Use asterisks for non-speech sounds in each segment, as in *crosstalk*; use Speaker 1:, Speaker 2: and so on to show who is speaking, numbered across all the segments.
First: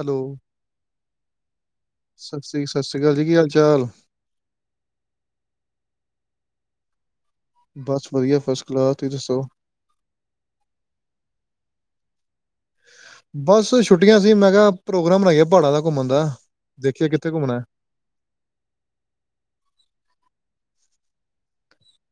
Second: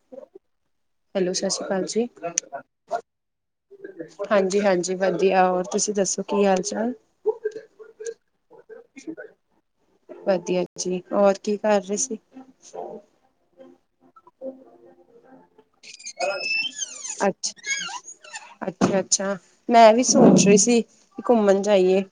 Speaker 1: Hello
Speaker 2: hello, ਸ਼ਸ਼ਰੀ ਕਾਲ ਜੀ।
Speaker 1: ਸਤਿ ਸ੍ਰੀ ਸਤਿ ਸ਼੍ਰੀ ਅਕਾਲ ਜੀ ਕੀ ਹਾਲ ਚਾਲ
Speaker 2: ਹਾਂਜੀ-ਹਾਂਜੀ ਵਦੀਆ, ਹੋਰ ਤੁਸੀ ਦੱਸੋ ਕੀ ਹਾਲ-ਚਾਲ?
Speaker 1: ਵਦੀਆ, ਫਸਟ ਕਲਾਸ, ਤੁਸੀ ਦੱਸੋ?
Speaker 2: ਵਦੀਆ ਜੀ, ਹੋਰ ਕੀ ਕਰ ਰੇ ਸੀ?
Speaker 1: ਬਸ ਛੁੱਟੀਆਂ ਸੀ, ਮੈਂ ਕਯਾ ਪ੍ਰੋਗਰਾਮ ਬਨਾਈਏ ਪਾੜਾਂ ਦਾ ਘੁੰਮਣ ਦਾ ਦੇਖੀਏ ਕਿੱਥੇ
Speaker 2: ਅੱਛ,
Speaker 1: ਘੁੰਮਣਾ ਹੈ
Speaker 2: ਅੱਛਾ-ਅੱਛਾ ਮੈਂ ਵੀ ਸੋਚ ਰੀ ਸੀ ਘੁੰਮਣ ਜਾਈਏ।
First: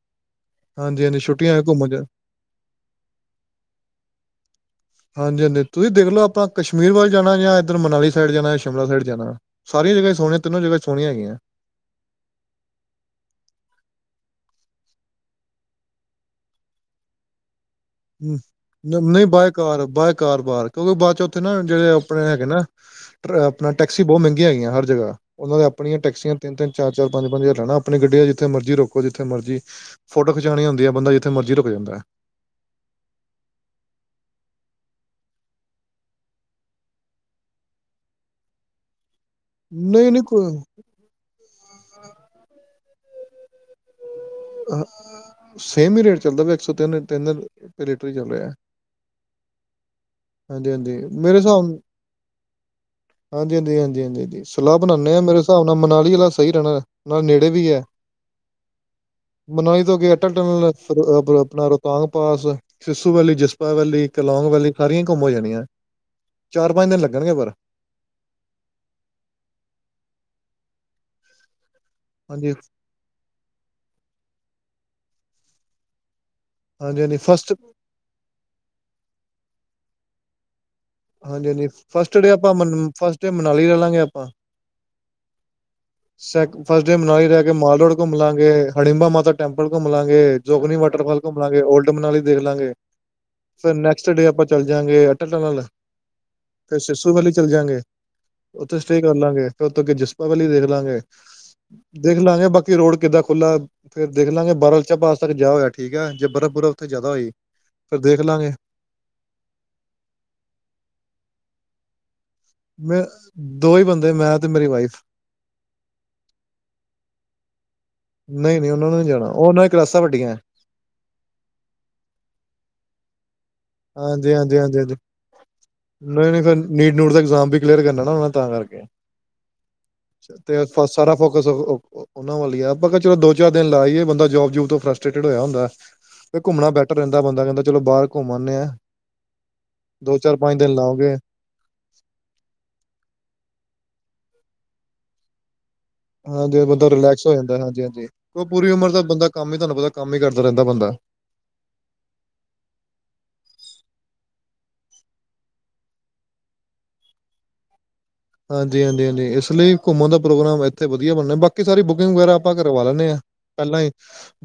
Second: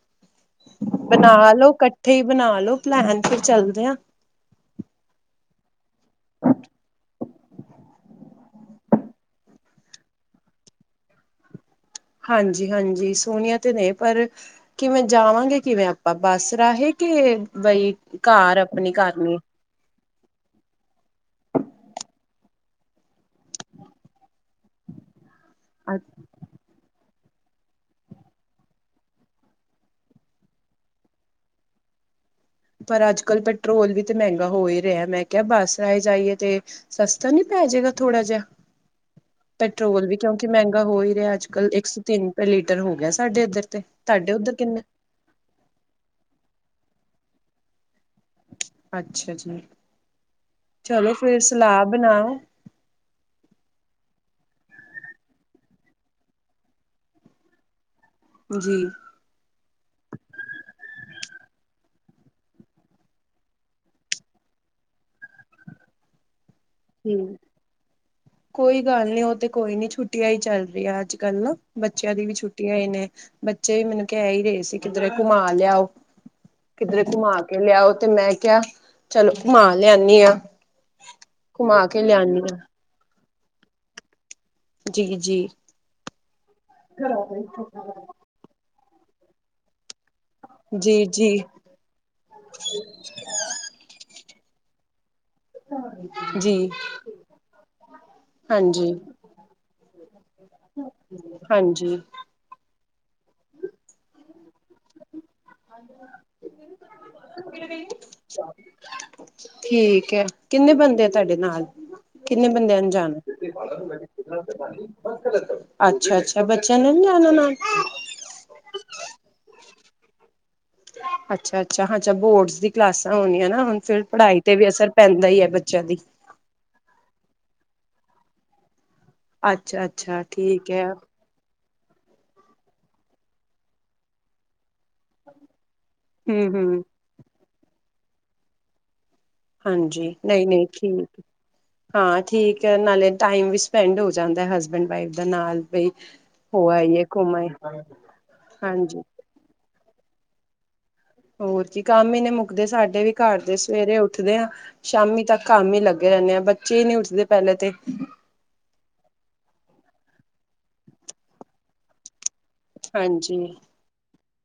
Speaker 1: ਹਾਂਜੀ ਹਾਂਜੀ
Speaker 2: ਬਨਾ
Speaker 1: ਛੁੱਟੀਆਂ ਹੈ
Speaker 2: ਲੋ,
Speaker 1: ਘੁੰਮਣ ਚ
Speaker 2: ਕੱਠੇ ਈ ਬਨਾ ਲੋ ਪਲੈਨ, ਫੇਰ ਚੱਲਦੇ ਆ।
Speaker 1: *unintelligible* ਤੁਹੀ ਦੇਖਲੋ ਆਪਾ ਕਸ਼ਮੀਰ ਵੱਲ ਜਾਨਾ ਯਾ ਇੱਧਰ ਮਨਾਲੀ ਸਾਈਡ ਜਾਨਾ ਯਾ ਸ਼ਿਮਲਾ ਸਾਈਡ ਜਾਨਾ, ਸਾਰੀਆ ਜਗਾ ਸੋਨੀਆਂ, ਤਿੰਨੋ ਜਗਾ ਸੋਨੀਆਂ ਹੈਗੀਐ।
Speaker 2: ਹਾਂਜੀ, ਹਾਂਜੀ ਸੋਨੀਆਂ ਤੇ ਨੇ, ਪਰ ਕਿਵੇਂ, ਜਾਵਾਂਗੇ ਕਿਵੇਂ ਆਪਾ? ਬੱਸ ਰਾਹੇ ਕੇ
Speaker 1: ਹੂੰ, ਨਈ ਬਾਏ ਕਾਰ, ਬਾਏ ਕਾਰ ਬਾਰ ਕਿਉਂਕਿ ਬਾਦ ਚ ਉੱਥੇ ਨਾ ਜੇੜੇ ਆਪਨੇ ਹੈਗੇ ਨਾ, ਆਪਨਾ ਟੈਕਸੀ ਬੋਤ ਮੈਂਗੀਆਂ ਹੈਗੀਆਂ ਹਰ ਜਗਾ ਓਨਾ ਦੇ ਆਪਨੀਆ ਟੈਕਸੀਆਂ ਤਿੰਨ-ਤਿੰਨ, ਚਾਰ ਚਾਰ, ਪੰਜ-ਪੰਜ ਜ਼ਾਰ ਲੈਨਾ ਆਪਨੀ ਗੱਡੀ ਦਾ, ਜਿਥੇ ਮਰਜ਼ੀ ਰੋਕੋ, ਜਿਥੇ ਮਰਜ਼ੀ ਫੋਟੋ ਖਿਚਾਨੀ ਹੁੰਦੀ ਏ ਬੰਦਾ, ਜਿੱਥੇ ਮਰਜ਼ੀ ਰੁਕ ਜਾਂਦਾ। *inaudible*
Speaker 2: ਪਰ ਅੱਜ-ਕੱਲ ਪੈਟਰੋਲ ਵੀ ਤੇ ਮੈਂਗਾ ਹੋ ਈ ਰਿਆ, ਮੈ ਕਿਆ ਬੱਸ ਆਏ-ਜਾਈਏ ਤੇ ਸਸਤਾ ਨੀ ਪੈਜੇਗਾ ਥੋੜਾ ਜਿਆ।
Speaker 1: *unintelligible*
Speaker 2: ਪੈਟਰੋਲ
Speaker 1: ਨਹੀਂ
Speaker 2: ਵੀ
Speaker 1: ਨਹੀਂ
Speaker 2: ਕਿਉਂਕਿ
Speaker 1: ਕੋਈ
Speaker 2: ਮਹਿੰਗਾ ਹੋ ਹੀ ਰਿਹਾ, ਅੱਜ-ਕੱਲ੍ਹ ਇੱਕ ਸੌ ਤਿੰਨ ਰੁਪਏ ਲੀਟਰ ਹੋ ਗਿਆ ਸਾਡੇ ਇੱਧਰ ਤੇ ਤੁਹਾਡੇ ਉੱਧਰ ਕਿੰਨੇ
Speaker 1: ਹ ਸੇਮ ਹੀ ਰੇਟ ਚੱਲਦਾ ਪਿਆ, ਇੱਕ ਸੌ ਤਿੰਨ-ਤਿੰਨ ਚ
Speaker 2: ਅੱਛਾ ਜੀ
Speaker 1: ਹਾਂਜੀ-ਹਾਂਜੀ
Speaker 2: ਚਲੋ
Speaker 1: ਮੇਰੇ
Speaker 2: ਫਿਰ
Speaker 1: ਹਿਸਾਬ
Speaker 2: ਸਲਾਹ ਬਣਾਓ
Speaker 1: ਹਾਂਜੀ-ਹਾਂਜੀ-ਹਾਂਜੀ-ਹਾਂਜੀ ਹਾਂ ਸਲਾਹ ਬਣਾਦੇ ਆ, ਮੇਰੇ ਹਿਸਾਬ ਨਾਲ ਮਨਾਲੀ ਅਲਾ ਸਹੀ ਰਹਿਣਾ ਨਾਲ ਨੇੜੇ ਵੀ ਹੈ
Speaker 2: ਜੀ।
Speaker 1: ਮਨੋਈ ਤੋਂ ਗ ਅਟਲ ਟਨਲ ਆਪਣਾ ਰੋਹਤਗਾਸ ਪਾਸ ਸਿਸੂ ਵੈਲੀ ਜਿਸਪਾ ਵੈਲੀ ਕ ਲੋਂਗ ਵੈਲੀ ਸਾਰੀਆਂ ਘੁੰਮ ਹੋ ਜਾਣੀਆਂ। ਚਾਰ ਪੰਜ ਦਿਨ ਲੱਗਣਗੇ
Speaker 2: ਹੂੰ
Speaker 1: ਪਰ
Speaker 2: ਕੋਈ ਗੱਲ ਨੀ, ਉਹ ਤੇ ਕੋਈ ਨੀ ਛੁੱਟੀਆਂ ਹੀ ਚੱਲ ਰਹੀਆਂ ਅੱਜ-ਕੱਲ ਨਾ ਬੱਚਿਆਂ ਦੀ ਵੀ
Speaker 1: ਹਾਂਜੀ
Speaker 2: ਛੁੱਟੀ ਹੋਈ ਨੇ ਬੱਚੇ ਵੀ ਮੈਨੂੰ ਕਹਿ ਹੀ ਰਹੇ ਸੀ, ਕਿੱਧਰੇ ਘੁਮਾ ਲਿਆ ਉਹ
Speaker 1: ਹਾਂਜੀ
Speaker 2: ਕਿਧਰੇ
Speaker 1: ਹਾਂਜੀ
Speaker 2: ਘੁਮਾ
Speaker 1: ਫਸਟ
Speaker 2: ਕੇ ਲਿਆਓ, ਤੇ ਮੈਂ ਕਿਹਾ ਚਲੋ ਘੁਮਾ ਲਿਆਨੀ ਆ
Speaker 1: ਹਾਂਜੀ-ਹਾਂਜੀ,
Speaker 2: ਘੁਮਾ ਕੇ
Speaker 1: ਫਸਟ ਡੇ
Speaker 2: ਲਿਆਨੀ
Speaker 1: ਆਪਾਂ
Speaker 2: ਆ
Speaker 1: ਫਸਟ ਡੇ ਮਨਾਲੀ ਰਵਾਗੇ ਆਪਾਂ
Speaker 2: ਜੀ-ਜੀ।
Speaker 1: ਸ ਫਸਟ ਡੇ ਮਨਾਲੀ ਰਹਿ ਕੇ ਮਾਲ ਰੋੜ ਘੁੰਮ ਲਾਂਗੇ, ਹੜਿੰਬਾ ਮਾਤਾ ਟੈਂਪਲ ਘੁੰਮ ਲਾਂਗੇ ਜੋਗਨੀ
Speaker 2: ਜੀ
Speaker 1: ਵਾਟਰਫਾਲ
Speaker 2: ਜੀ
Speaker 1: ਘੁੰਮ ਲਾਂਗੇ, ਓਲਡ ਮਨਾਲੀ ਦੇਖ ਲਾਂਗੇ ਫੇਰ ਨੈਕਸਟ ਡੇ ਆਪਾਂ ਚੱਲ ਜਾਂਗੇ ਨਾਲ ਲ
Speaker 2: ਜੀ
Speaker 1: ਫੇਰ ਸਿਸੂ ਵਾਲੀ ਚੱਲ ਜਾਂਗੇ, ਉੱਥੇ
Speaker 2: ਹਾਂਜੀ
Speaker 1: ਸਟੇ ਕਰ ਲਾਂਗੇ ਫੇਰ ਉਥੋਂ ਅੱਗੇ ਜਸਪਾ ਵਾਲੀ ਦੇਖ ਲਾਂਗੇ
Speaker 2: ਹਾਂਜੀ
Speaker 1: ਦੇਖ ਲਾਂਗੇ, ਬਾਕੀ ਰੋਡ ਕਿੱਦਾਂ ਖੁੱਲਾ ਫੇਰ ਦੇਖ ਲਾਂਗੇ ਬਾਰਲ ਚ ਪਾਸ ਤੱਕ ਜਾ ਹੋਇਆ ਠੀਕ ਹੈ, ਜੇ ਬਰਫ਼-ਬੁਫ਼ਰ ਉੱਥੇ ਜ਼ਿਆਦਾ ਹੋਈ ਫਿਰ ਦੇਖ ਲਾਂਗੇ
Speaker 2: ਠੀਕ ਹੈ, ਕਿੰਨੇ ਬੰਦੇ ਆ ਤੁਹਾਡੇ ਨਾਲ? ਕਿੰਨੇ ਬੰਦਿਆਂ ਨੂੰ
Speaker 1: ਮੈਂ
Speaker 2: ਜਾਣਾ
Speaker 1: ਦੋ ਹੀ ਬੰਦੇ ਮੈਂ ਤੇ ਮੇਰੀ ਵਾਈਫ
Speaker 2: ਅੱਛਾ-ਅੱਛਾ ਬੱਚਿਆਂ ਨੇ ਜਾ ਨਾਲ
Speaker 1: ਨਹੀਂ-ਨਹੀਂ, ਉਹਨਾਂ ਨੂੰ ਨਹੀਂ ਜਾਣਾ ਉਹਨਾਂ ਦਿਆਂ ਕਲਾਸਾਂ ਵੱਡੀਆਂ
Speaker 2: ਅੱਛਾ-ਅੱਛਾ, ਹਾਂ ਚ ਬੋਰਡਸ ਦੀ ਕਲਾਸਾਂ ਹੋਣੀਆਂ ਨਾ ਹੁਣ ਫਿਰ ਪੜ੍ਹਾਈ ਤੇ ਵੀ ਅਸਰ
Speaker 1: ਹਾਂਜੀ-ਹਾਂਜੀ-ਹਾਂਜੀ-ਹਾਂਜੀ
Speaker 2: ਪੈਂਦਾ ਹੀ ਹੈ ਬੱਚਿਆਂ ਦੀ
Speaker 1: ਨਹੀਂ-ਨਹੀਂ ਫਿਰ ਨੀਟ ਨੂਟ ਦਾ ਇਗਜ਼ਾਮ ਵੀ ਕਲੀਅਰ ਕਰਨਾ ਨਾ ਤਾਂ ਕਰਕੇ
Speaker 2: ਅੱਛਾ ਅੱਛਾ
Speaker 1: ਤੇ
Speaker 2: ਠੀਕ ਹੈ
Speaker 1: ਸਾਰਾ ਫੋਕਸ ਉਹਨਾਂ ਵੱਲ ਹੀ ਆ ਆਪਾਂ ਚਲੋ ਦੋ ਚਾਰ ਦਿਨ ਲਾਈਏ ਬੰਦਾ ਜੋਬ ਜੂਬ ਤੋਂ ਫਰਸਟੇਟਡ ਹੋਇਆ ਹੁੰਦਾ
Speaker 2: ਹਮ
Speaker 1: ਘੁੰਮਣਾ
Speaker 2: ਹਮ
Speaker 1: ਬੈਟਰ ਰਹਿੰਦਾ ਬੰਦਾ ਕਹਿੰਦਾ ਚਲੋ ਬਾਹਰ ਘੁੰਮ ਆਉਂਦੇ ਆ
Speaker 2: ਹਾਂਜੀ
Speaker 1: ਦੋ ਚਾਰ ਪੰਜ
Speaker 2: ਨਹੀਂ-ਨਹੀਂ
Speaker 1: ਦਿਨ ਲਾਓਗੇ
Speaker 2: ਠੀਕ ਹਾਂ ਠੀਕ ਨਾਲੇ ਟਾਈਮ ਵੀ ਸਪੈਂਡ ਹੋ ਜਾਂਦਾ ਹਸਬੈਂਡ ਵਾਈਫ ਦਾ ਨਾਲ ਬਈ
Speaker 1: ਹਾਂਜੀ
Speaker 2: ਹੋ
Speaker 1: ਬੰਦਾ
Speaker 2: ਆਈਏ
Speaker 1: ਰਿਲੈਕਸ ਹੋ
Speaker 2: ਘੁੰਮ ਆਏ
Speaker 1: ਜਾਂਦਾ ਹਾਂਜੀ-ਹਾਂਜੀ ਉਹ ਪੂਰੀ ਉਮਰ
Speaker 2: ਹਾਂਜੀ
Speaker 1: ਦਾ ਬੰਦਾ ਕੰਮ ਹੀ ਤੁਹਾਨੂੰ ਪਤਾ ਕੰਮ ਹੀ ਕਰਦਾ ਰਹਿੰਦਾ ਬੰਦਾ
Speaker 2: ਹੋਰ ਕੀ ਕੰਮ ਹੀ ਨੇ ਮੁੱਕਦੇ ਸਾਡੇ ਵੀ ਘਰ ਦੇ ਸਵੇਰੇ ਉੱਠਦੇ ਆ ਸ਼ਾਮੀ ਤੱਕ ਕੰਮ ਹੀ ਲੱਗੇ ਰਹਿੰਦੇ ਆ ਬੱਚੇ ਹੀ ਨੀ ਉੱਠਦੇ ਪਹਿਲੇ ਤੇ
Speaker 1: ਹਾਂਜੀ-ਹਾਂਜੀ-ਹਾਂਜੀ ਇਸ ਲਈ ਘੁੰਮਣ ਦਾ ਪ੍ਰੋਗਰਾਮ ਇੱਥੇ ਵਧੀਆ ਬਣਨਾ ਬਾਕੀ ਸਾਰੀ ਬੁਕਿੰਗ ਵਗੈਰਾ ਆਪਾਂ ਕਰਵਾ ਲੈਂਦੇ ਹਾਂ
Speaker 2: ਹਾਂਜੀ
Speaker 1: ਪਹਿਲਾਂ ਹੀ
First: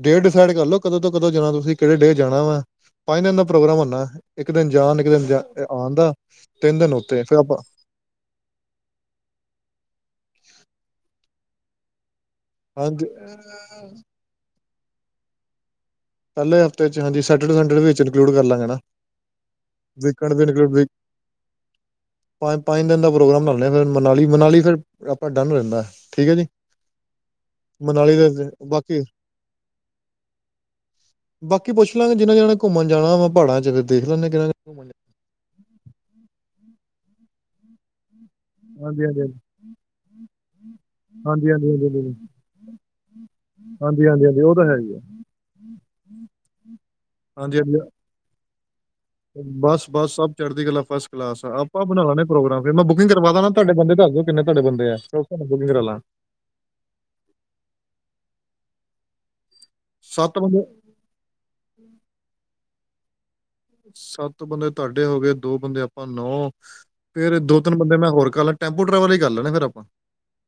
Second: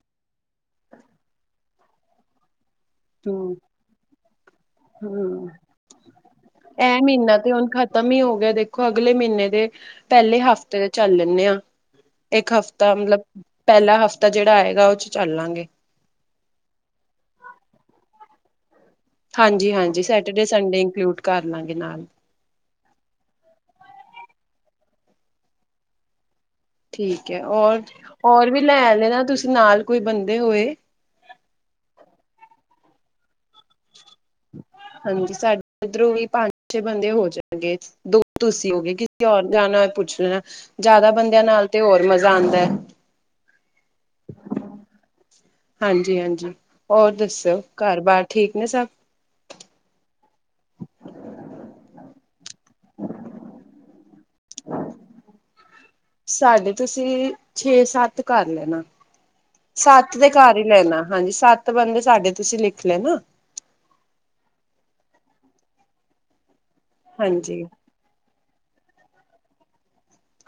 Speaker 1: ਡੇਟ ਡਿਸਾਈਡ ਕਰਲੋ ਕਦੋਂ ਤੋਂ ਕਦੋਂ ਜਾਣਾ ਤੁਸੀਂ ਕਿਹੜੇ ਡੇਟ ਜਾਣਾ ਵਾ ਪੰਜ ਦਿਨ ਦਾ
Speaker 2: ਹੂੰ
Speaker 1: ਪ੍ਰੋਗਰਾਮ ਹੁੰਦਾ ਇੱਕ ਦਿਨ ਜਾਣ ਇੱਕ ਦਿਨ
Speaker 2: ਹੂੰ
Speaker 1: ਆਣ ਦਾ ਤਿੰਨ ਦਿਨ
Speaker 2: ਇਹ
Speaker 1: ਉੱਥੇ
Speaker 2: ਮਹੀਨਾ
Speaker 1: ਫਿਰ
Speaker 2: ਤੇ
Speaker 1: ਆਪਾਂ
Speaker 2: ਹੁਣ ਖਤਮ ਹੀ ਹੋ ਦੇਖੋ ਅਗਲੇ ਮਹੀਨੇ ਦੇ ਪਹਿਲੇ ਹਫ਼ਤੇ ਦੇ ਚੱਲ ਲੈਂਦੇ ਆ ਇੱਕ ਹਫਤਾ
Speaker 1: ਹਾਂਜੀ
Speaker 2: ਮਤਲਬ ਪਹਿਲਾ ਹਫਤਾ ਜਿਹੜਾ ਆਏਗਾ ਉਹ ਚ ਚੱਲਾਂਗੇ
Speaker 1: ਪਹਿਲੇ ਹਫ਼ਤੇ ਚ ਹਾਂਜੀ ਸੈਡੇ ਸਨਡੇ ਵਿੱਚ ਇੰਕਲੂਡ ਕਰ ਲਾਂਗੇ ਨਾ
Speaker 2: ਹਾਂਜੀ-ਹਾਂਜੀ
Speaker 1: ਵੀਕਐਂਡ ਵੀ
Speaker 2: ਸੈਟਰਡੇ ਸੰਡੇ
Speaker 1: ਇਨਕਲੂਡ
Speaker 2: ਇੰਕਲੂਡ ਕਰ ਲਾਂਗੇ ਨਾਲ
Speaker 1: ਪੰਜ ਪੰਜ ਦਿਨ ਦਾ ਪ੍ਰੋਗਰਾਮ ਬਣਾਉਂਦੇ ਹਾਂ ਫਿਰ ਮਨਾਲੀ-ਮਨਾਲੀ ਫਿਰ ਆਪਾਂ ਡਨ ਰਹਿੰਦਾ ਠੀਕ ਹੈ ਜੀ।
Speaker 2: ਠੀਕ ਹੈ
Speaker 1: ਮਨਾਲੀ
Speaker 2: ਹੋਰ-ਹੋਰ
Speaker 1: ਦੇ
Speaker 2: ਵੀ ਲੈ
Speaker 1: ਬਾਕੀ
Speaker 2: ਲੈਣਾ ਤੁਸੀਂ ਨਾਲ ਕੋਈ ਬੰਦੇ ਹੋਏ
Speaker 1: ਬਾਕੀ ਪੁੱਛ ਲਾਂਗੇ ਜਿਨਾ ਜਾਣੇ ਘੁੰਮਣ ਜਾਣਾ ਵੈਂ ਪਹਾੜਾਂ ਚ ਜਰ ਦੇਖਲਾਂ ਕਿ
Speaker 2: ਚੇ ਬੰਦੇ ਹੋ ਜਾਣਗੇ ਦੋ ਤੁਸੀਂ ਹੋਗੇਏ
Speaker 1: ਹਾਂਜੀ
Speaker 2: ਕਿ
Speaker 1: ਹਾਂਜੀ
Speaker 2: ਹੋਰ ਜਾਣਾ ਹੋ ਪੁੱਛ ਲੈਣਾ ਜ਼ਿਆਦਾ ਬੰਦਿਆਂ ਨਾਲ ਤੇ ਹੋਰ ਮਜ਼ਾ ਆਉਂਦਾ ਹੈ।
Speaker 1: ਹਾਂਜੀ-ਹਾਂਜੀ-ਹਾਂਜੀ ਉਹ ਤਾਂ ਹੈ ਹੀ ਆ
Speaker 2: ਹਾਂਜੀ-ਹਾਂਜੀ ਹੋਰ ਦੱਸੋ ਘਰ ਬਾਰ ਠੀਕ ਨੇ ਸਭ।
Speaker 1: ਬਸ-ਬਸ ਸਭ ਚੜ੍ਹਦੀ ਗੱਲਾਂ ਫਸਟ ਕਲਾਸ ਆ ਆਪਾਂ ਬਣਾ ਲੈਣੇ ਪ੍ਰੋਗਰਾਮ ਫੇਰ ਮੈਂ ਬੁਕਿੰਗ ਕਰਵਾ ਦਣਾ ਤੁਹਾਡੇ ਬੰਦੇ ਦਸਦੋ
Speaker 2: ਸਾਡੇ ਤੁਸੀਂ ਛੇ ਸੱਤ ਕਰ ਲੈਣਾ ਸੱਤ ਤੇ ਕਰ ਹੀ ਲੈਣਾ ਹਾਂਜੀ ਸੱਤ ਬੰਦੇ ਸਾਡੇ ਤੁਸੀਂ ਲਿਖ। ਲੈਣਾ।
Speaker 1: ਸੱਤ ਬੰਦੇ ਤੁਹਾਡੇ ਹੋ ਗਏ ਦੋ ਬੰਦੇ ਆਪਾਂ ਨੌ। ਫੇਰ ਦੋ
Speaker 2: ਹਾਂਜੀ
Speaker 1: ਤਿੰਨ ਬੰਦੇ ਮੈਂ ਹੋਰ ਕਰ ਲੈ ਟੈਂਪੂ ਟਰੈਵਲ ਹੀ ਕਰ ਲੈਣਾ ਫੇਰ ਆਪਾਂ।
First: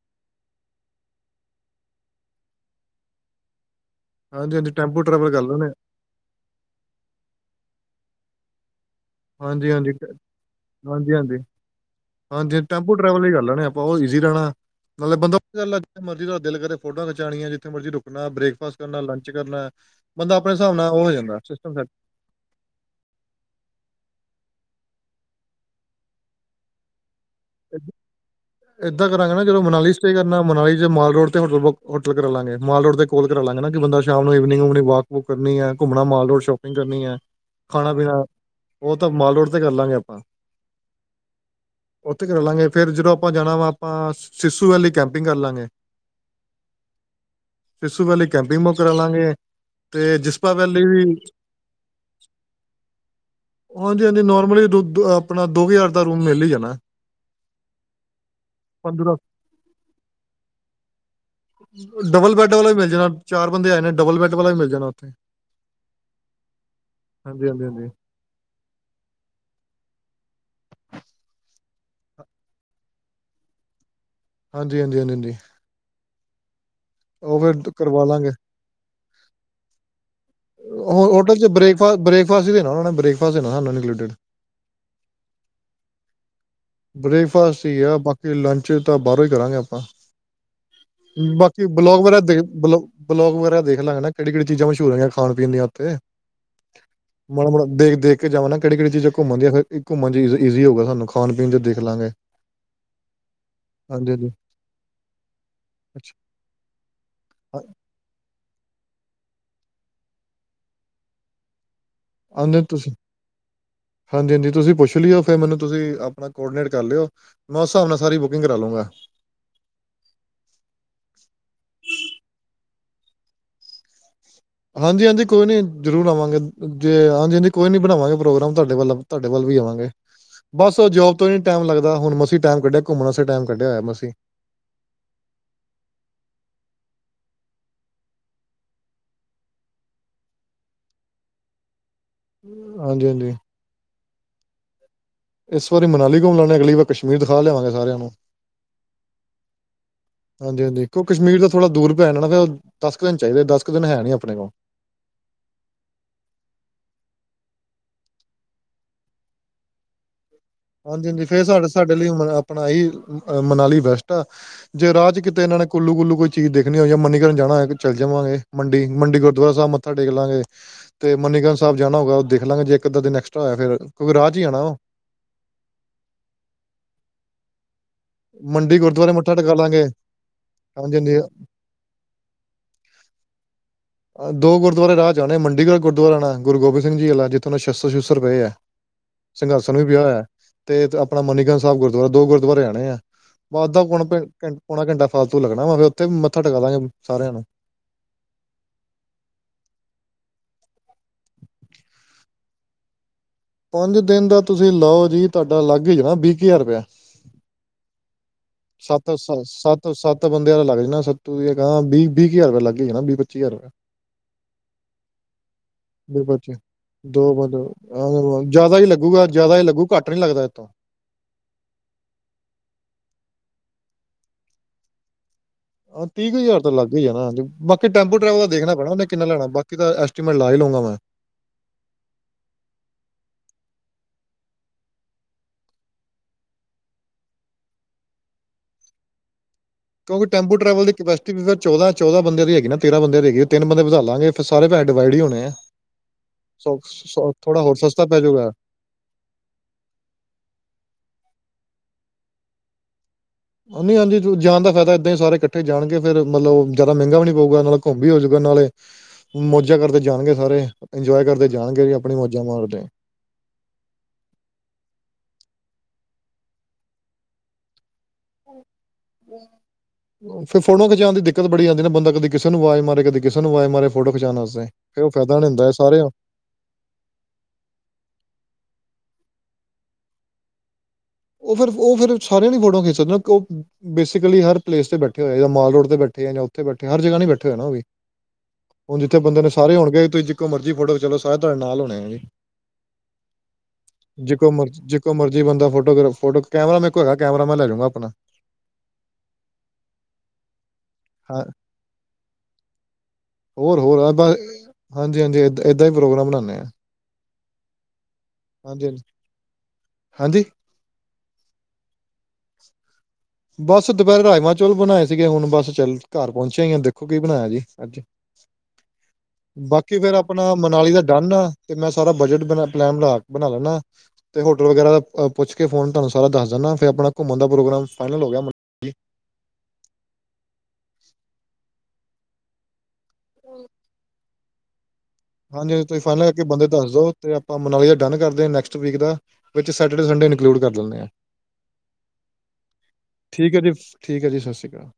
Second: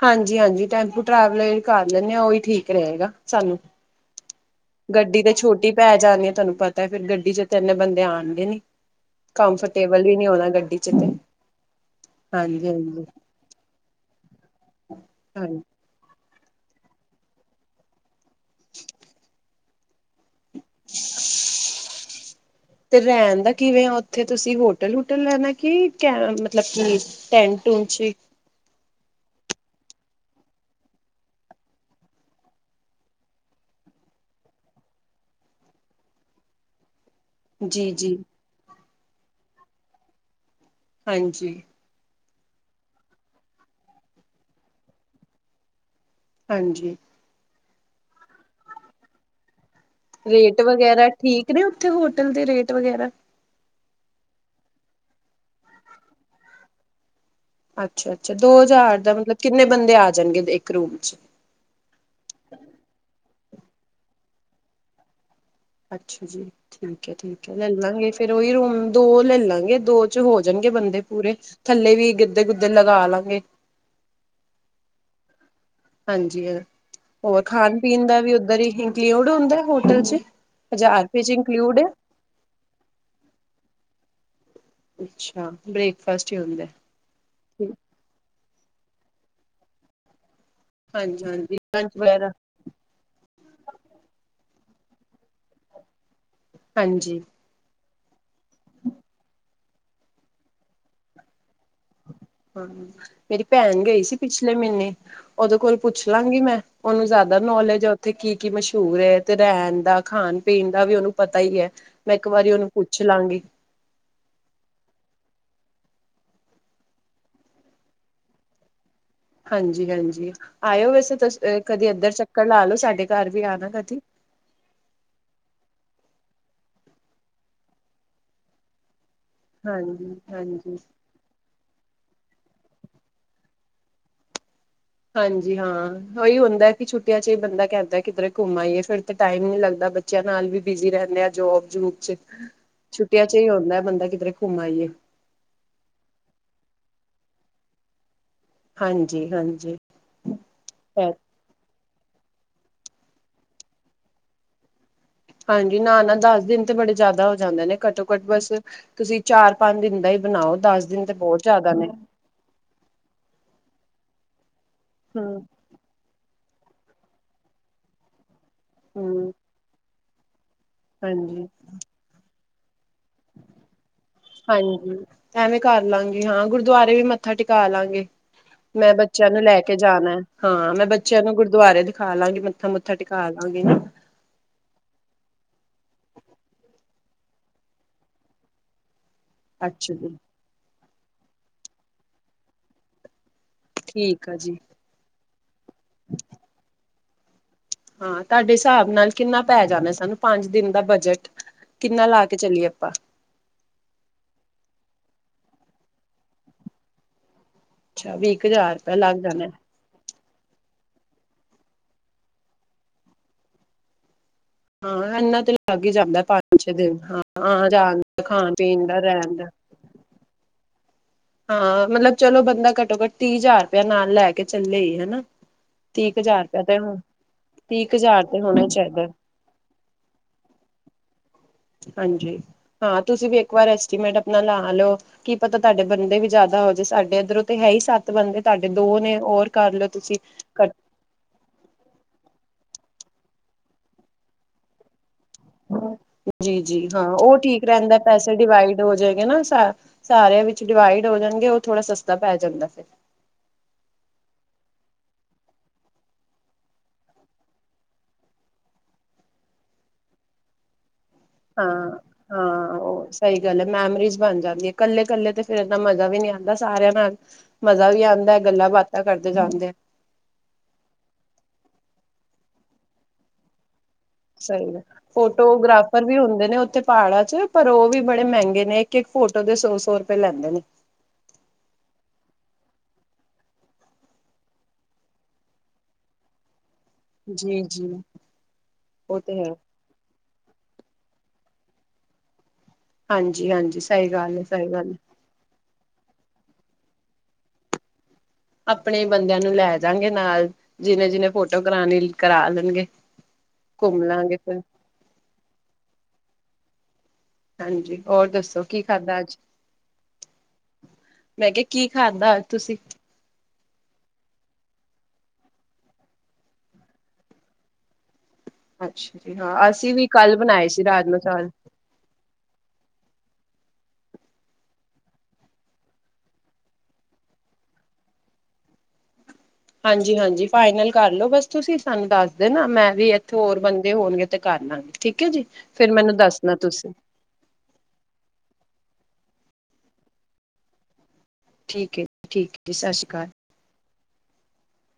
Speaker 2: ਹਾਂਜੀ ਹਾਂਜੀ ਟੈਂਪੂ ਟਰੈਵਲ ਕਰ ਲੈਂਦੇ ਆ ਉਹੀ ਠੀਕ ਰਹੇਗਾ ਸਾਨੂੰ।
Speaker 1: ਹਾਂਜੀ ਹਾਂਜੀ ਟੈਂਪੂ
Speaker 2: ਗੱਡੀ
Speaker 1: ਟਰੈਵਲ
Speaker 2: ਤੇ
Speaker 1: ਕਰ
Speaker 2: ਛੋਟੀ
Speaker 1: ਲੈਣੇ
Speaker 2: ਪੈ ਜਾਣੀ ਆ ਤੁਹਾਨੂੰ ਪਤਾ ਫੇਰ ਗੱਡੀ ਚ ਤਿੰਨ ਬੰਦੇ ਆਉਣਗੇ ਨੀ।
Speaker 1: ਹਾਂਜੀ ਹਾਂਜੀ
Speaker 2: ਕੰਫਰਟੇਬਲ ਵੀ
Speaker 1: ਟ-
Speaker 2: ਨੀ ਹੋਣਾ ਗੱਡੀ ਚ ਤੇ।
Speaker 1: ਹਾਂਜੀ ਹਾਂਜੀ ਹਾਂਜੀ ਟੈਂਪੂ ਟਰੈਵਲ ਕਰ ਲੈਣੇ ਆਪਾਂ ਉਹ ਈਜ਼ੀ ਰਹਿਣਾ ਨਾਲੇ ਬੰਦਾ
Speaker 2: ਹਾਂਜੀ
Speaker 1: ਮਰਜ਼ੀ। ਦਿਲ ਕਰੇ ਫੋਟੋਆਂ ਖਿਚਾਣੀਆਂ ਜਿੱਥੇ ਮਰਜ਼ੀ ਰੁਕਣਾ ਬ੍ਰੇਕਫਾਸਟ ਕਰਨਾ ਲੰਚ ਕਰਨਾ। ਬੰਦਾ ਆਪਣੇ ਹਿਸਾਬ ਨਾਲ ਉਹ ਹੋ ਜਾਂਦਾ ਸਿਸਟਮ ਸੈਟ।
Speaker 2: ਤੇ ਰਹਿਣ ਦਾ ਕਿਵੇਂ ਆ ਉੱਥੇ ਤੁਸੀਂ ਹੋਟਲ ਹੁਟਲ ਲੈਣਾ ਕੀ ਕ ਮਤਲਬ ਕਿ ਟੈਂਟ ਟੁੱਨਟ ਚ ਹੀ।
Speaker 1: ਏਦਾਂ ਕਰਾਂਗੇ ਨਾ ਜਦ ਮਨਾਲੀ ਸਟੇ ਕਰਨਾ ਮਨਾਲੀ ਚ ਮਾਲ ਰੋਡ ਤੇ ਹੋਟਲ ਬ ਹੋਟਲ ਕਰਾ ਲਾਂਗੇ ਮਾਲ ਰੋਡ ਤੇ ਕੋਲ ਕਰ ਲਵਾਂਗੇ ਨਾ ਕਿ ਬੰਦਾ। ਸ਼ਾਮ ਨੂੰ ਈਵਨਿੰਗ ਉਵਨਿੰਗ ਵਾਕ ਵੂਕ ਕਰਨੀ ਹੈ ਘੁੰਮਣਾ ਮਾਲ ਰੋਡ ਸ਼ੋਪਿੰਗ ਕਰਨੀ ਹੈ।
Speaker 2: ਜੀ
Speaker 1: ਖਾਣਾ
Speaker 2: ਜੀ।
Speaker 1: ਪੀਣਾ ਉਹ ਤਾਂ ਮਾਲ ਰੋਡ ਤੇ ਕਰ ਲਾਂਗੇ ਆਪਾਂ।
Speaker 2: ਹਾਂਜੀ
Speaker 1: ਉਥੇ ਕਰ ਲਾਂਗੇ ਫਿਰ ਜਦੋਂ ਆਪਾਂ ਜਾਣਾ ਵਾ ਆਪਾਂ ਸਿਸੂ ਵੱਲ ਹੀ ਕੈਪਿੰਗ ਕਰ ਲਾਂਗੇ।
Speaker 2: ਹਾਂਜੀ
Speaker 1: ਸਿਸੂ ਵਾਲੀ ਕੈਂਪਿੰਗ ਮ ਕਰਾ ਲਾਂਗੇ *unintelligible* ਜਿਸਪਾ
Speaker 2: ਰੇਟ
Speaker 1: ਵੈਲੀ ਵੀ
Speaker 2: ਵਗੈਰਾ ਠੀਕ ਨੇ ਉੱਥੇ ਹੋਟਲ ਦੇ ਰੇਟ ਵਗੈਰਾ।
Speaker 1: ਹਾਂਜੀ ਹਾਂਜੀ ਨੋਰਮਲੀ ਦ ਆਪਣਾ ਦੋ ਕੁ ਹਜ਼ਾਰ ਦਾ ਰੂਮ ਮਿਲ ਹੀ ਜਾਣਾ।
Speaker 2: ਅੱਛਾ ਅੱਛਾ ਦੋ ਹਜ਼ਾਰ ਦਾ
Speaker 1: ਪੰਦਰਾਂ
Speaker 2: ਮਤਲਬ ਕਿੰਨੇ ਬੰਦੇ ਆ ਜਾਣਗੇ ਇੱਕ ਰੂਮ ਚ।
Speaker 1: ਡਬਲ ਬੈੱਡ ਵਾਲਾ ਵੀ ਮਿਲ ਜਾਣਾ ਚਾਰ ਬੰਦੇ ਆ ਜਾਣੇ ਡਬਲ ਬੈੱਡ ਵਾਲਾ ਵੀ ਮਿਲ ਜਾਣਾ ਉੱਥੇ।
Speaker 2: ਅੱਛਾ ਜੀ ਠੀਕ ਹੈ
Speaker 1: ਹਾਂਜੀ
Speaker 2: ਠੀਕ ਹੈ
Speaker 1: ਹਾਂਜੀ
Speaker 2: ਲੈ
Speaker 1: ਹਾਂਜੀ
Speaker 2: ਲਾਂਗੇ ਫੇਰ ਉਹੀ ਰੂਮ ਦੋ ਲੈ ਲਾਂਗੇ ਦੋ ਚ ਹੋ ਜਾਣਗੇ। ਬੰਦੇ ਪੂਰੇ ਥੱਲੇ ਵੀ ਗੱਦੇ ਗੁਦੇ ਲਗਾ ਲਾਂਗੇ।
Speaker 1: ਹਾਂਜੀ ਹਾਂਜੀ ਹਾਂਜੀ ਹਾਂਜੀ।
Speaker 2: ਹਾਂਜੀ ਹਾਂ
Speaker 1: ਉਹ
Speaker 2: ਹੋਰ
Speaker 1: ਫਿਰ
Speaker 2: ਖਾਣ
Speaker 1: ਕਰਵਾ
Speaker 2: ਪੀਣ ਦਾ
Speaker 1: ਲਾਂਗੇ
Speaker 2: ਵੀ ਉੱਧਰ ਹੀ ਇੰਕਲਊਡ ਹੁੰਦਾ ਹੋਟਲ ਚ।
Speaker 1: ਹੋ
Speaker 2: ਹਜ਼ਾਰ ਰੁਪਏ 'ਚ
Speaker 1: ਹੋਟਲ '
Speaker 2: ਇੰਕਲੂਡ ਏ।
Speaker 1: ਬ੍ਰੇਕਫਾਸਟ ਬ੍ਰੇਕਫਾਸਟ ਹੀ ਦੇਣਾ ਉਹਨਾਂ ਨੇ ਬ੍ਰੇਕਫਾਸਟ ਦੇਣਾ ਸਾਨੂੰ ਇਨਕਲੂਡਿਡ।
Speaker 2: ਅੱਛਾ ਬ੍ਰੇਕਫਾਸਟ ਹੀ। ਹੁੰਦਾ।
Speaker 1: ਬ੍ਰੇਕਫਾਸਟ ਹੀ ਆ ਬਾਕੀ ਲੰਚ ਤਾਂ ਬਾਹਰੋਂ ਹੀ ਕਰਾਂਗੇ ਆਪਾਂ।
Speaker 2: ਹਾਂਜੀ-ਹਾਂਜੀ
Speaker 1: ਬਾਕੀ
Speaker 2: ਲੰਚ
Speaker 1: ਬਲੋਗ ਵਗੈਰਾ ਦੇਖਲੋ ਬਲੋਗ ਵਗੈਰਾ ਦੇਖ ਲਾਂਗੇ ਨਾ ਕਿਹੜੀ ਕਿਹੜੀ ਚੀਜ਼ਾਂ। ਝੂਰੀਆਂ ਖਾਣ ਪੀਣ ਦੀ ਉਥੇ
Speaker 2: ਹਾਂਜੀ।
Speaker 1: ਮਾੜਾ ਮੁੜਾ ਦੇਖ ਦੇਖ ਕੇ ਜਾਵਾਂ ਨਾ ਕਿਹੜੀ ਕਿਹੜੀ ਚੀਜ਼ਾਂ ਘੁੰਮਣ ਦੀਆਂ ਫਿਰ। ਘੁੰਮਣ ਚ ਇਜ਼ੀ ਹੋਊਗਾ ਸਾਨੂੰ ਖਾਣ ਪੀਣ ਚ ਦੇਖ ਲਾਂਗੇ।
Speaker 2: ਹਾਂ ਮੇਰੀ ਭੈਣ ਗਈ
Speaker 1: ਹਾਂਜੀ
Speaker 2: ਸੀ
Speaker 1: ਹਾਂਜੀ
Speaker 2: ਪਿਛਲੇ ਮਹੀਨੇ ਉਹਦੇ ਕੋਲ ਪੁੱਛ
Speaker 1: ਅੱਛਾ
Speaker 2: ਲਾਂਗੀ ਮੈਂ ਉਹਨੂੰ ਜ਼ਿਆਦਾ।
Speaker 1: ਹਾਂ-
Speaker 2: ਨੌਲੇਜ ਹੈ ਉੱਥੇ ਕੀ ਕੀ ਮਸ਼ਹੂਰ ਹੈ ਤੇ ਰਹਿਣ ਦਾ ਖਾਣ ਪੀਣ ਦਾ ਵੀ ਉਹਨੂੰ ਪਤਾ ਹੀ ਹੈ। ਮੈਂ ਇੱਕ ਵਾਰੀ
Speaker 1: ਹ
Speaker 2: ਉਹਨੂੰ
Speaker 1: ਤੁਸੀਂ
Speaker 2: ਪੁੱਛ ਲਾਂਗੀ
Speaker 1: ਹਾਂਜੀ ਹਾਂਜੀ ਤੁਸੀਂ ਪੁੱਛ ਲਓ ਫੇਰ ਮੈਨੂੰ। ਤੁਸੀਂ ਆਪਣਾ ਕੋਰਡੀਨੇਟ ਕਰ ਲਿਓ ਮੈਂ ਉਸ ਹਿਸਾਬ ਨਾਲ ਸਾਰੀ ਬੁਕਿੰਗ ਕਰਾ ਲੂੰਗਾ।
Speaker 2: ਹਾਂਜੀ ਹਾਂਜੀ ਆਇਓ ਵੈਸੇ ਤੁ ਕਦੀ ਇੱਧਰ ਚੱਕਰ ਲਾ ਲਓ ਸਾਡੇ ਘਰ ਵੀ ਆਣਾ ਕਦੀ।
Speaker 1: ਹਾਂਜੀ ਹਾਂਜੀ ਕੋਈ ਨਹੀਂ ਜ਼ਰੂਰ ਆਵਾਂਗੇ ਜੇ ਹਾਂਜੀ ਹਾਂਜੀ ਕੋਈ ਨਹੀਂ ਬਣਾਵਾਂਗੇ ਪ੍ਰੋਗਰਾਮ ਤੁਹਾਡੇ ਵੱਲ। ਤੁਹਾਡੇ ਵੱਲ ਵੀ ਆਵਾਂਗੇ
Speaker 2: ਹਾਂਜੀ ਹਾਂਜੀ
Speaker 1: ਬਸ ਉਹ ਜੋਬ ਤੋਂ ਹੀ ਟਾਈਮ ਲੱਗਦਾ। ਹੁਣ ਮਸੀ ਟਾਈਮ ਕੱਢਿਆ ਘੁੰਮਣਸ ਟਾਈਮ ਕੱਢਿਆ ਹੋਇਆ ਮਸੀ।
Speaker 2: ਹਾਂਜੀ ਹਾਂ ਉਹੀ ਹੁੰਦਾ ਕਿ ਛੁੱਟੀਆਂ ਚ ਬੰਦਾ ਕਹਿੰਦਾ ਕਿਧਰੇ ਘੁੰਮ ਆਈਏ ਫਿਰ ਤੇ ਟਾਈਮ ਨਹੀਂ ਲੱਗਦਾ। ਬੱਚਿਆਂ ਨਾਲ ਵੀ ਬਿਜ਼ੀ ਰਹਿੰਦੇ ਆ ਜੋਬ ਜੂਬ।
Speaker 1: ਹਾਂਜੀ
Speaker 2: ਛੁੱਟੀਆਂ
Speaker 1: ਹਾਂਜੀ
Speaker 2: ਚ ਹੀ ਆਉਂਦਾ ਬੰਦਾ ਕਿਧਰੇ ਘੁੰਮ ਆਈਏ।
Speaker 1: ਇਸ ਵਾਰੀ ਮਨਾਲੀ ਘੁੰਮ ਲੇਂਦੇ ਅਗਲੀ ਵਾਰ ਕਸ਼ਮੀਰ ਦਿਖਾ ਲਿਆਵਾਂਗੇ ਸਾਰਿਆਂ ਨੂੰ।
Speaker 2: ਹਾਂਜੀ ਹਾਂਜੀ
Speaker 1: ਹਾਂਜੀ ਹਾਂਜੀ ਇੱਕੋ
Speaker 2: ਇਹ
Speaker 1: ਕਸ਼ਮੀਰ ਤਾ ਥੋੜ੍ਹਾ ਦੂਰ। ਪੈਣ ਫਿਰ ਦਸ ਕੁ ਦਿਨ ਚਾਹੀਦੇ ਦਸ ਕੁ ਦਿਨ ਹੈ ਨੀ ਆਪਣੇ ਕੋਲ *unintelligible*
Speaker 2: ਹਾਂਜੀ ਨਾ ਨਾ ਦਸ ਦਿਨ ਤੇ ਬੜੇ ਜ਼ਿਆਦਾ ਹੋ ਜਾਂਦੇ ਨੇ ਘੱਟੋ ਘੱਟ ਬਸ ਤੁਸੀਂ ਚਾਰ ਪੰਜ ਦਿਨ ਦਾ ਹੀ। ਬਣਾਓ ਦਸ ਦਿਨ
Speaker 1: ਹਾਂਜੀ
Speaker 2: ਤੇ
Speaker 1: ਹਾਂਜੀ
Speaker 2: ਬਹੁਤ
Speaker 1: ਫੇਰ ਸਾਡੇ
Speaker 2: ਜ਼ਿਆਦਾ ਨੇ
Speaker 1: ਸਾਡੇ ਲਈ ਆਪਣਾ ਹੀ ਮਨਾਲੀ ਬੈਸਟ ਆ ਜੇ ਰਾਹ ਚ
Speaker 2: ਹਮ
Speaker 1: ਕਿਤੇ ਇਹਨਾਂ ਨੇ ਕੁੱਲੂ ਕੁੱਲੂ ਕੋਈ ਚੀਜ਼ ਦੇਖਣੀ ਹੋਈ ਜਾਂ ਮੰਨੀੀਰਨ ਜਾਣਾ ਹੋ ਚੱਲ ਜਾਵਾਂਗੇ ਮੰਡੀ ਮੰਡੀ
Speaker 2: ਹਮ
Speaker 1: ਗੁਰਦੁਆਰਾ ਸਾਹਿਬ ਮੱਥਾ ਟੇਕ ਲਾਂਗੇ ਤੇ
Speaker 2: ਹਾਂਜੀ
Speaker 1: ਮੰਨੀਗੰ ਸਾਹਿਬ ਜਾਣਾ ਹੋਊਗਾ ਦੇਖ ਲਾਂਗੇ ਜੇ ਅੱਧਾ ਦਿਨ ਐਕਸਟਰਾ ਹੋਇਆ ਫਿਰ ਕਿਕਈ ਰਾਹ ਚ ਹੀ ਜਾਣਾ ਉਹ
Speaker 2: ਹਾਂਜੀ ਐਵੇਂ ਕਰ ਲਾਂਗੇ ਹਾਂ ਗੁਰਦੁਆਰੇ ਵੀ ਮੱਥਾ ਟਿਕਕਾ ਲਾਂਗੇ
Speaker 1: ਮੰਡੀ
Speaker 2: ਮੈਂ
Speaker 1: ਗੁਰਦੁਆਰੇ
Speaker 2: ਬੱਚਿਆਂ
Speaker 1: ਮੱਥਾ
Speaker 2: ਨੂੰ
Speaker 1: ਟੇਕਾ
Speaker 2: ਲੈ ਕੇ
Speaker 1: ਲਾਂਗੇ
Speaker 2: ਜਾਣਾ ਹਾਂ ਮੈਂ
Speaker 1: ਹਾਂਜੀ ਹਾਂਜੀ
Speaker 2: ਬੱਚਿਆਂ ਨੂੰ ਗੁਰਦੁਆਰੇ ਦਿਖਾ ਲਾਂਗੀ ਮੱਥਾ ਮੁੱਥਾ ਟੇਕ ਕਾ ਲਵਾਂਗੇ
Speaker 1: ਦੋ ਗੁਰਦਆ ਰਾਹੁੰਦੇ ਮੰਡੀਗੜ ਗੁਰਦੁਆਰਾ ਨਾ ਗੁਰੂ ਗੋਬਿੰਦ ਸਿੰਘ ਜੀ ਅ ਜਿੱਥੋਂ ਛੱ ਛੁਸਰ ਪਏ ਹੈ ਸੰਘਰਸ਼ ਨੂੰ ਵੀ
Speaker 2: ਅੱਛਾ ਜੀ
Speaker 1: ਵਿਆਹਇ ਤੇ ਆਪਣਾ ਮਨੀਗੰ ਸਾਹਿਬ ਗਦੁਆਰਾ ਦੋ ਗੁਰਦਆਰੇ ਆਣੇ ਆ ਵੱਧਾ ਪੌਣਾ
Speaker 2: ਠੀਕ ਆ
Speaker 1: ਘ
Speaker 2: ਜੀ
Speaker 1: ਪੌਣਾ ਘੰਟਾ ਫਾਲਤੂ ਲੱਗਣਾ ਵਾ ਫਿਰ ਉੱਥੇ ਮੱਥਾ ਟੇਕ ਦਾਂਗੇ ਸਾਰਿਆਂ ਨੂੰ
Speaker 2: ਹਾਂ ਤੁਹਾਡੇ ਹਿਸਾਬ ਨਾਲ ਕਿੰਨਾ ਪੈ ਜਾਣਾ ਸਾਨੂੰ ਪੰਜ ਦਿਨ ਦਾ ਬਜਟ ਕਿੰਨਾ ਲਾ ਕੇ ਚੱਲਏ ਆਪਾਂ
Speaker 1: ਪੰਜ ਦਿਨ ਦਾ ਤੁਸੀਂ ਲਓ ਜੀ ਤੁਹਾਡਾ ਲਲਗ ਜਾ ਨਾ ਵੀਹ ਕੁ ਹਜ਼ਾਰ ਰੁਪਇਆ
Speaker 2: ਅੱਛਾ ਵਖ
Speaker 1: ਸੱਤ ਸਤ ਸੱਤ ਸੱਤ ਸੱਤ ਬੰਦਿਆਂਾ ਲੱਗ ਜਾਣਾ ਸੱਤੂ ਦੀ ਕ ਵੀਹ ਵੀਹ ਕੁ ਹਜ਼ਾਰ ਰੁਪਇ ਲੱਗ ਹੀਈ ਜਾ ਨਾ ਵੀਹ ਪੱਚੀ ਹਜ਼ਾਰ
Speaker 2: ਹਾਂ ਇੰਨਾ ਤੇ ਲੱਗ ਹੀ ਜਾਂਦਾ
Speaker 1: ਰੁਪਆ
Speaker 2: ਪੰਜ ਛੇ ਦਿਨ ਹਾਂ
Speaker 1: ਦੋ
Speaker 2: ਆਣ ਜਾਣ ਦਾ
Speaker 1: ਮਤਲਬ
Speaker 2: ਖਾਣ
Speaker 1: ਜਿਆਦਾ ਹੀ
Speaker 2: ਪੀਣ ਦਾ
Speaker 1: ਲੱਗੂਗਾ
Speaker 2: ਰਹਿਣ ਦਾ
Speaker 1: ਜਿਆਦਾ ਹੀ ਲ ਗੂ ਘੱਟ ਨੀ ਲੱਗਦਾ ਇੱਥੋਂ
Speaker 2: ਹਾਂ ਮਤਲਬ ਚਲੋ ਬੰਦਾ ਘੱਟੋ ਘੱਟ ਤੀਹ ਹਜ਼ਾਰ ਰੁਪਇਆ ਨਾਲ ਲੈ ਕੇ ਚੱਲੇ ਹੀ ਹਨਾ
Speaker 1: ਹ
Speaker 2: ਤੀਹ
Speaker 1: ਤੀ ਕੁ
Speaker 2: ਰੁਪਇਆ
Speaker 1: ਹਜ਼ਾਰ
Speaker 2: ਤੇ
Speaker 1: ਲੱਗ
Speaker 2: ਹੁਣ
Speaker 1: ਹੀ ਜਾ ਨਾ
Speaker 2: ਤੀਹ
Speaker 1: ਬਾਕੀ
Speaker 2: ਕੁ
Speaker 1: ਟੈਂਪੂ
Speaker 2: ਹਜ਼ਾਰ
Speaker 1: ਟਰੈਵਲ
Speaker 2: ਤੇ
Speaker 1: ਦਾ
Speaker 2: ਹੋਣਾ
Speaker 1: ਦੇਖਣਾ ਪੈਣਾ ਉਹਨੇ
Speaker 2: ਚਾਹੀਦਾ
Speaker 1: ਕਿੰਨਾ ਲੈਣਾ ਬਾਕੀ ਤਾਂ ਐਸਟੀਮੇਟ ਲਾ ਹੀ ਮੈਂ
Speaker 2: ਹਾਂਜੀ ਹਾਂ ਤੁਸੀਂ ਵੀ ਇੱਕ ਵਾਰ ਐਸਟੀਮੇਟ ਆਪਣਾ ਲਾ ਲਓ ਕੀ ਪਤਾ ਤੁਹਾਡੇ ਬੰਦੇ ਵੀ ਜ਼ਿਆਦਾ ਜੇ ਸਾਡੇ ਇੱਧਰੋਂ ਤੇ ਹੈ ਹੀ ਸੱਤ ਬੰਦੇ ਤੁਹਾਡੇ ਦੋ ਨੇ ਹੋਰ ਕਰ ਲਓ ਤੁਸੀਂ
Speaker 1: ਕਿਉਂਕਿ ਟੈਂਪੂ ਟਰੈਵਲ ਦੀ ਕਪੈਸਿਟੀ ਵੀ ਫ ਚੌਦਾਂ ਚੌਦ ਬੰਦ ਦੀ ਹੈਗੀ ਨਾ ਤੇਰਾਂ ਬੰਦੇ ਰ ਗਏ ਤਿੰਨ ਬਦੇ ਵਧਾਵਾਂ ਫ ਸਾਰੇੈਸ ਡਿਵਾਡ ਹੀ ਹੋਣੇ ਆ
Speaker 2: ਜੀ ਜੀ
Speaker 1: ਸੌ
Speaker 2: ਹਾਂ
Speaker 1: ਸੌ
Speaker 2: ਉਹ
Speaker 1: ਥੋੜਾ
Speaker 2: ਠੀਕ
Speaker 1: ਹੋਰ
Speaker 2: ਰਹਿੰਦਾ
Speaker 1: ਸਸਤਾ ਪੈ
Speaker 2: ਪੈਸੇ
Speaker 1: ਜਾਊਗਾ
Speaker 2: ਡਿਵਾਈਡ ਹੋ ਜਾਏਗੇ ਨਾ ਸਾਰੇ ਵਿੱਚ ਡਿਵਾਈਡ ਹੋ ਜਾਣਗੇ ਉਹ ਥੋੜ੍ਹਾ ਸਸਤਾ ਪੈ ਜਾਂਦਾ ਫਿਰ
Speaker 1: ਨਹੀਂ ਹਾਂਜੀ ਜਾਣ ਦਾ ਫਾਇਦਾ ਇਏਦਾਂ ਹੀ ਸਾਰੇ ਇਕੱਠੇ ਜਾਣਗੇ ਫੇਿਰ ਮਤਲਬ ਜਿਆਦਾ ਮਹਿੰਗਾ ਵੀ ਨਹੀਂ ਪਊਗਾ ਨਾਲ ਘੁੰਮ ਵੀ ਹੋਜੂਗਾ ਨਾਲੇ ਮੌਜਾਂ ਕਰਦੇ ਜਾਣਗੇ ਸਾਰੇ ਇੰਜੋਏ ਕਰਦੇ ਜਾਣਗੇ
Speaker 2: ਹਾਂ
Speaker 1: ਜੀ, ਆਪਣੀ ਮੌਜਾਂ
Speaker 2: ਹਾਂ
Speaker 1: ਮਾਰਦੇ
Speaker 2: ਉਹ ਸਹੀ ਗੱਲ ਹੈ ਮੈਮਰੀਜ਼ ਬਣ ਜਾਂਦੀ ਹੈ ਇਕੱਲੇ ਇਕੱਲੇ ਤੇ ਫਿਰ ਇ ਮਜ਼ ਮਾ ਵੀ ਨੀ ਆਉਂਦਾ ਸਾਰਿਆਂ ਨਾਲ ਮਜ਼ਾ ਵੀ ਆਉਂਦਾ ਗੱਲਾਂ ਬਾਤ
Speaker 1: ਫਿਰ ਫੋਟੋਆਂ ਖਿਚਾਉਣ ਦੀ ਦਿੱਕਤ ਬੜੀ ਆਉਂਦੀ ਨਾ ਬੰਦਾ ਕਦੀ ਕਿਸੇ ਨੂੰ ਆਵਾਜ਼ ਮਾਰੇ ਕਦੀ ਕਿਸੇ ਨੂੰ ਆਵਾਜ਼ ਮਾਰੇ ਫੋਟੋ ਖਿਚਾਉਣ ਵਾਸਤੇ
Speaker 2: ਸਹੀ ਹੈ
Speaker 1: ਫਿਰ ਉਹ ਫਾਇਦਾ ਨਹੀਂ ਹੁੰਦਾ ਇਹ ਸਾਰੇ
Speaker 2: ਫੋਟੋਗ੍ਰਾਫਰ ਵੀ ਹੁੰਦੇ ਨੇ ਉੱਥੇ ਪਹਾੜਾਂ ਚ ਪਰ ਉਹ ਵੀ ਬੜੇ ਮਹਿੰਗੇ ਨੇ ਇੱਕ ਇੱਕ ਫੋਟੋ ਉਹਦੇ ਸੌ ਸੌ ਰੁਪਏ ਲੈਂਦੇ ਨੇ
Speaker 1: ਉਹ ਫਿਰ ਉਹ ਫਿਰ ਸਾਰਿਆਂ ਦੀ ਫੋਟੋ ਖਿੱਚ ਸਕਦੇ ਉਹ ਬੇਸਿਕਲੀ ਹਰ ਪਲੇਸ ਤੇ ਬੈਠੇ ਹੋ ਜਾਂ ਮਾਲ ਰੋਡ ਤੇ ਬੈਠੇ ਉੱਥੇ ਥ ਹਰ ਜਗ੍ਹਾੀ ਬੈਠੇ ਹੋਏ
Speaker 2: ਜੀ
Speaker 1: ਨਾ ਉਹ ਵੀ
Speaker 2: ਜੀ
Speaker 1: ਹੁਣ ਜਿੱਥੇ
Speaker 2: ਉਹ ਤੇ
Speaker 1: ਬੰਦੇ ਨੇ
Speaker 2: ਹੈ
Speaker 1: ਸਾਰੇ ਹੋਣਗੇ ਤੁਸੀਂ ਜੋ ਮਰਜ਼ੀ ਫੋਟੋ ਖਚਲੋ ਤੁਹਾਡੇ ਨਾਲ ਹੋਣੇ ਆ ਜੀ
Speaker 2: ਹਾਂਜੀ ਹਾਂਜੀ ਸਹੀ ਗੱਲ ਹੈ
Speaker 1: ਜਕੋ
Speaker 2: ਸਹੀ
Speaker 1: ਮਰਜ਼
Speaker 2: ਗੱਲ ਹੈ
Speaker 1: ਜਕੋ ਮਰਜੀੀ ਬੰਦਾ ਫੋਟ ਫੋ ਫੋ ਕੈਮਰਾ ਮੇ ਕੋ ਹੈਗਾ ਕੈਮਰਾੈਂ ਲੈਜਊਗਾ ਆਪਣਾ
Speaker 2: ਆਪਣੇ ਬੰਦਿਆਂ ਨੂੰ ਲੈ ਜਾਗੇ ਨਾਲ ਜਿਹਨੇ ਜਿਹਨੇ
Speaker 1: ਹਾਂ
Speaker 2: ਫੋਟੋ ਕਰਣੀ ਕਰਾ ਲਣਗੇ
Speaker 1: ਹੋਰ ਹੋਰ ਬ ਹਾਂਜੀ ਹਾਂਜੀ ਇ ਏਦਾਂ ਹੀ ਪ੍ਰੋਗਰਾਮ ਬਣਾਉਦੇ ਹਾਂ
Speaker 2: ਹਾਂਜੀ ਹੋਰ ਦੱਸੋ ਕੀ
Speaker 1: ਹਾਂਜੀ ਹਾਂਜੀ
Speaker 2: ਖਾਧਾ ਅੱਜ
Speaker 1: ਹਾਂਜੀ
Speaker 2: ਮੈਂ ਕਿਹਾ ਕੀ ਖਾਂਦਾਜ ਤੁਸੀਂ
Speaker 1: ਬਸ ਦੁਪਹਿਰੇ ਰਾਜਮਾਂ ਚੌਲ ਬਣਾਏ ਸੀਗੇ ਹੁਣ ਬਸ ਚੱਲ ਘਰ ਪਹੁੰਚਿਆ ਹੀ ਦੇਖੋ ਕੀ ਬਣਾਇਆ ਜੀ ਅੱਜ
Speaker 2: ਅੱਛਾ ਜੀ ਹਾਂ ਅਸੀਂ
Speaker 1: ਬਾਕੀ
Speaker 2: ਵੀ
Speaker 1: ਫੇਰ
Speaker 2: ਕੱਲ
Speaker 1: ਆਪਣਾ
Speaker 2: ਬਣਾਏ ਸੀ
Speaker 1: ਮਨਾਲੀ ਦਾ
Speaker 2: ਰਾਜਮਾਂ
Speaker 1: ਡਨ ਆ
Speaker 2: ਚਾਵਲ
Speaker 1: ਤੇ ਮੈਂ ਸਾਰਾ ਬਜਟ ਬਣਾ ਪਲੈਨ ਬਣਾ ਬਣਾ ਲੈਦਾ ਤੇ ਹੋਟਲ ਵਗੈਰਾ ਦਾਹ ਪੁੱਛ ਕੇ ਫ਼ੋਨ ਤੁਹਾਨੂੰ ਸਾਰਾ ਦੱਸ ਦਦਾ ਫਿਰ ਆਪਣਾ ਘੁੰਮਣ ਦਾ ਪ੍ਰੋਗਰਾਮ ਫਾਈਨਲ ਹੋ ਗਿਆ
Speaker 2: ਹਾਂਜੀ ਹਾਂਜੀ ਫਾਈਨਲ ਕਰਲੋ ਬਸ ਤੁਸੀਂ ਸਾਨੂੰ ਦੱਸਦੇ ਨਾ ਮੈਂ ਵੀ ਇੱਥੇ ਹੋਰ ਬੰਦੇ ਹੋਣਗੇ ਤੇ ਕਰਨਾ
Speaker 1: ਹਾਂਜੀ ਹਾਂਜੀ ਤੁਸੀਂ ਫਾਈਨਲ ਕਰਕੇ ਬੰਦੇ ਦੱਸ ਦੋ ਤੇ ਆਪਾਂ ਮਨਾਲੀ ਦਾ ਡਨ ਕਰਦੇ ਅ ਨੈਕਸਟ ਵੀਕ ਦਾ। ਵਿੱਚ ਸੈਟਰਡੇ ਸੰਡੇ ਇਨਕਲੂਡ ਕਰ ਲੈਣੇ ਆ।
Speaker 2: ਠੀਕ ਏ ਠੀਕ ਏ ਸਤਿ ਸ਼੍ਰੀ ਅਕਾਲ
Speaker 1: ਠੀਕ ਹੈ ਜੀ ਠੀਕ ਹੈ ਜੀ ਸਤਿ ਸ਼੍ਰੀ ਅਕਾਲ।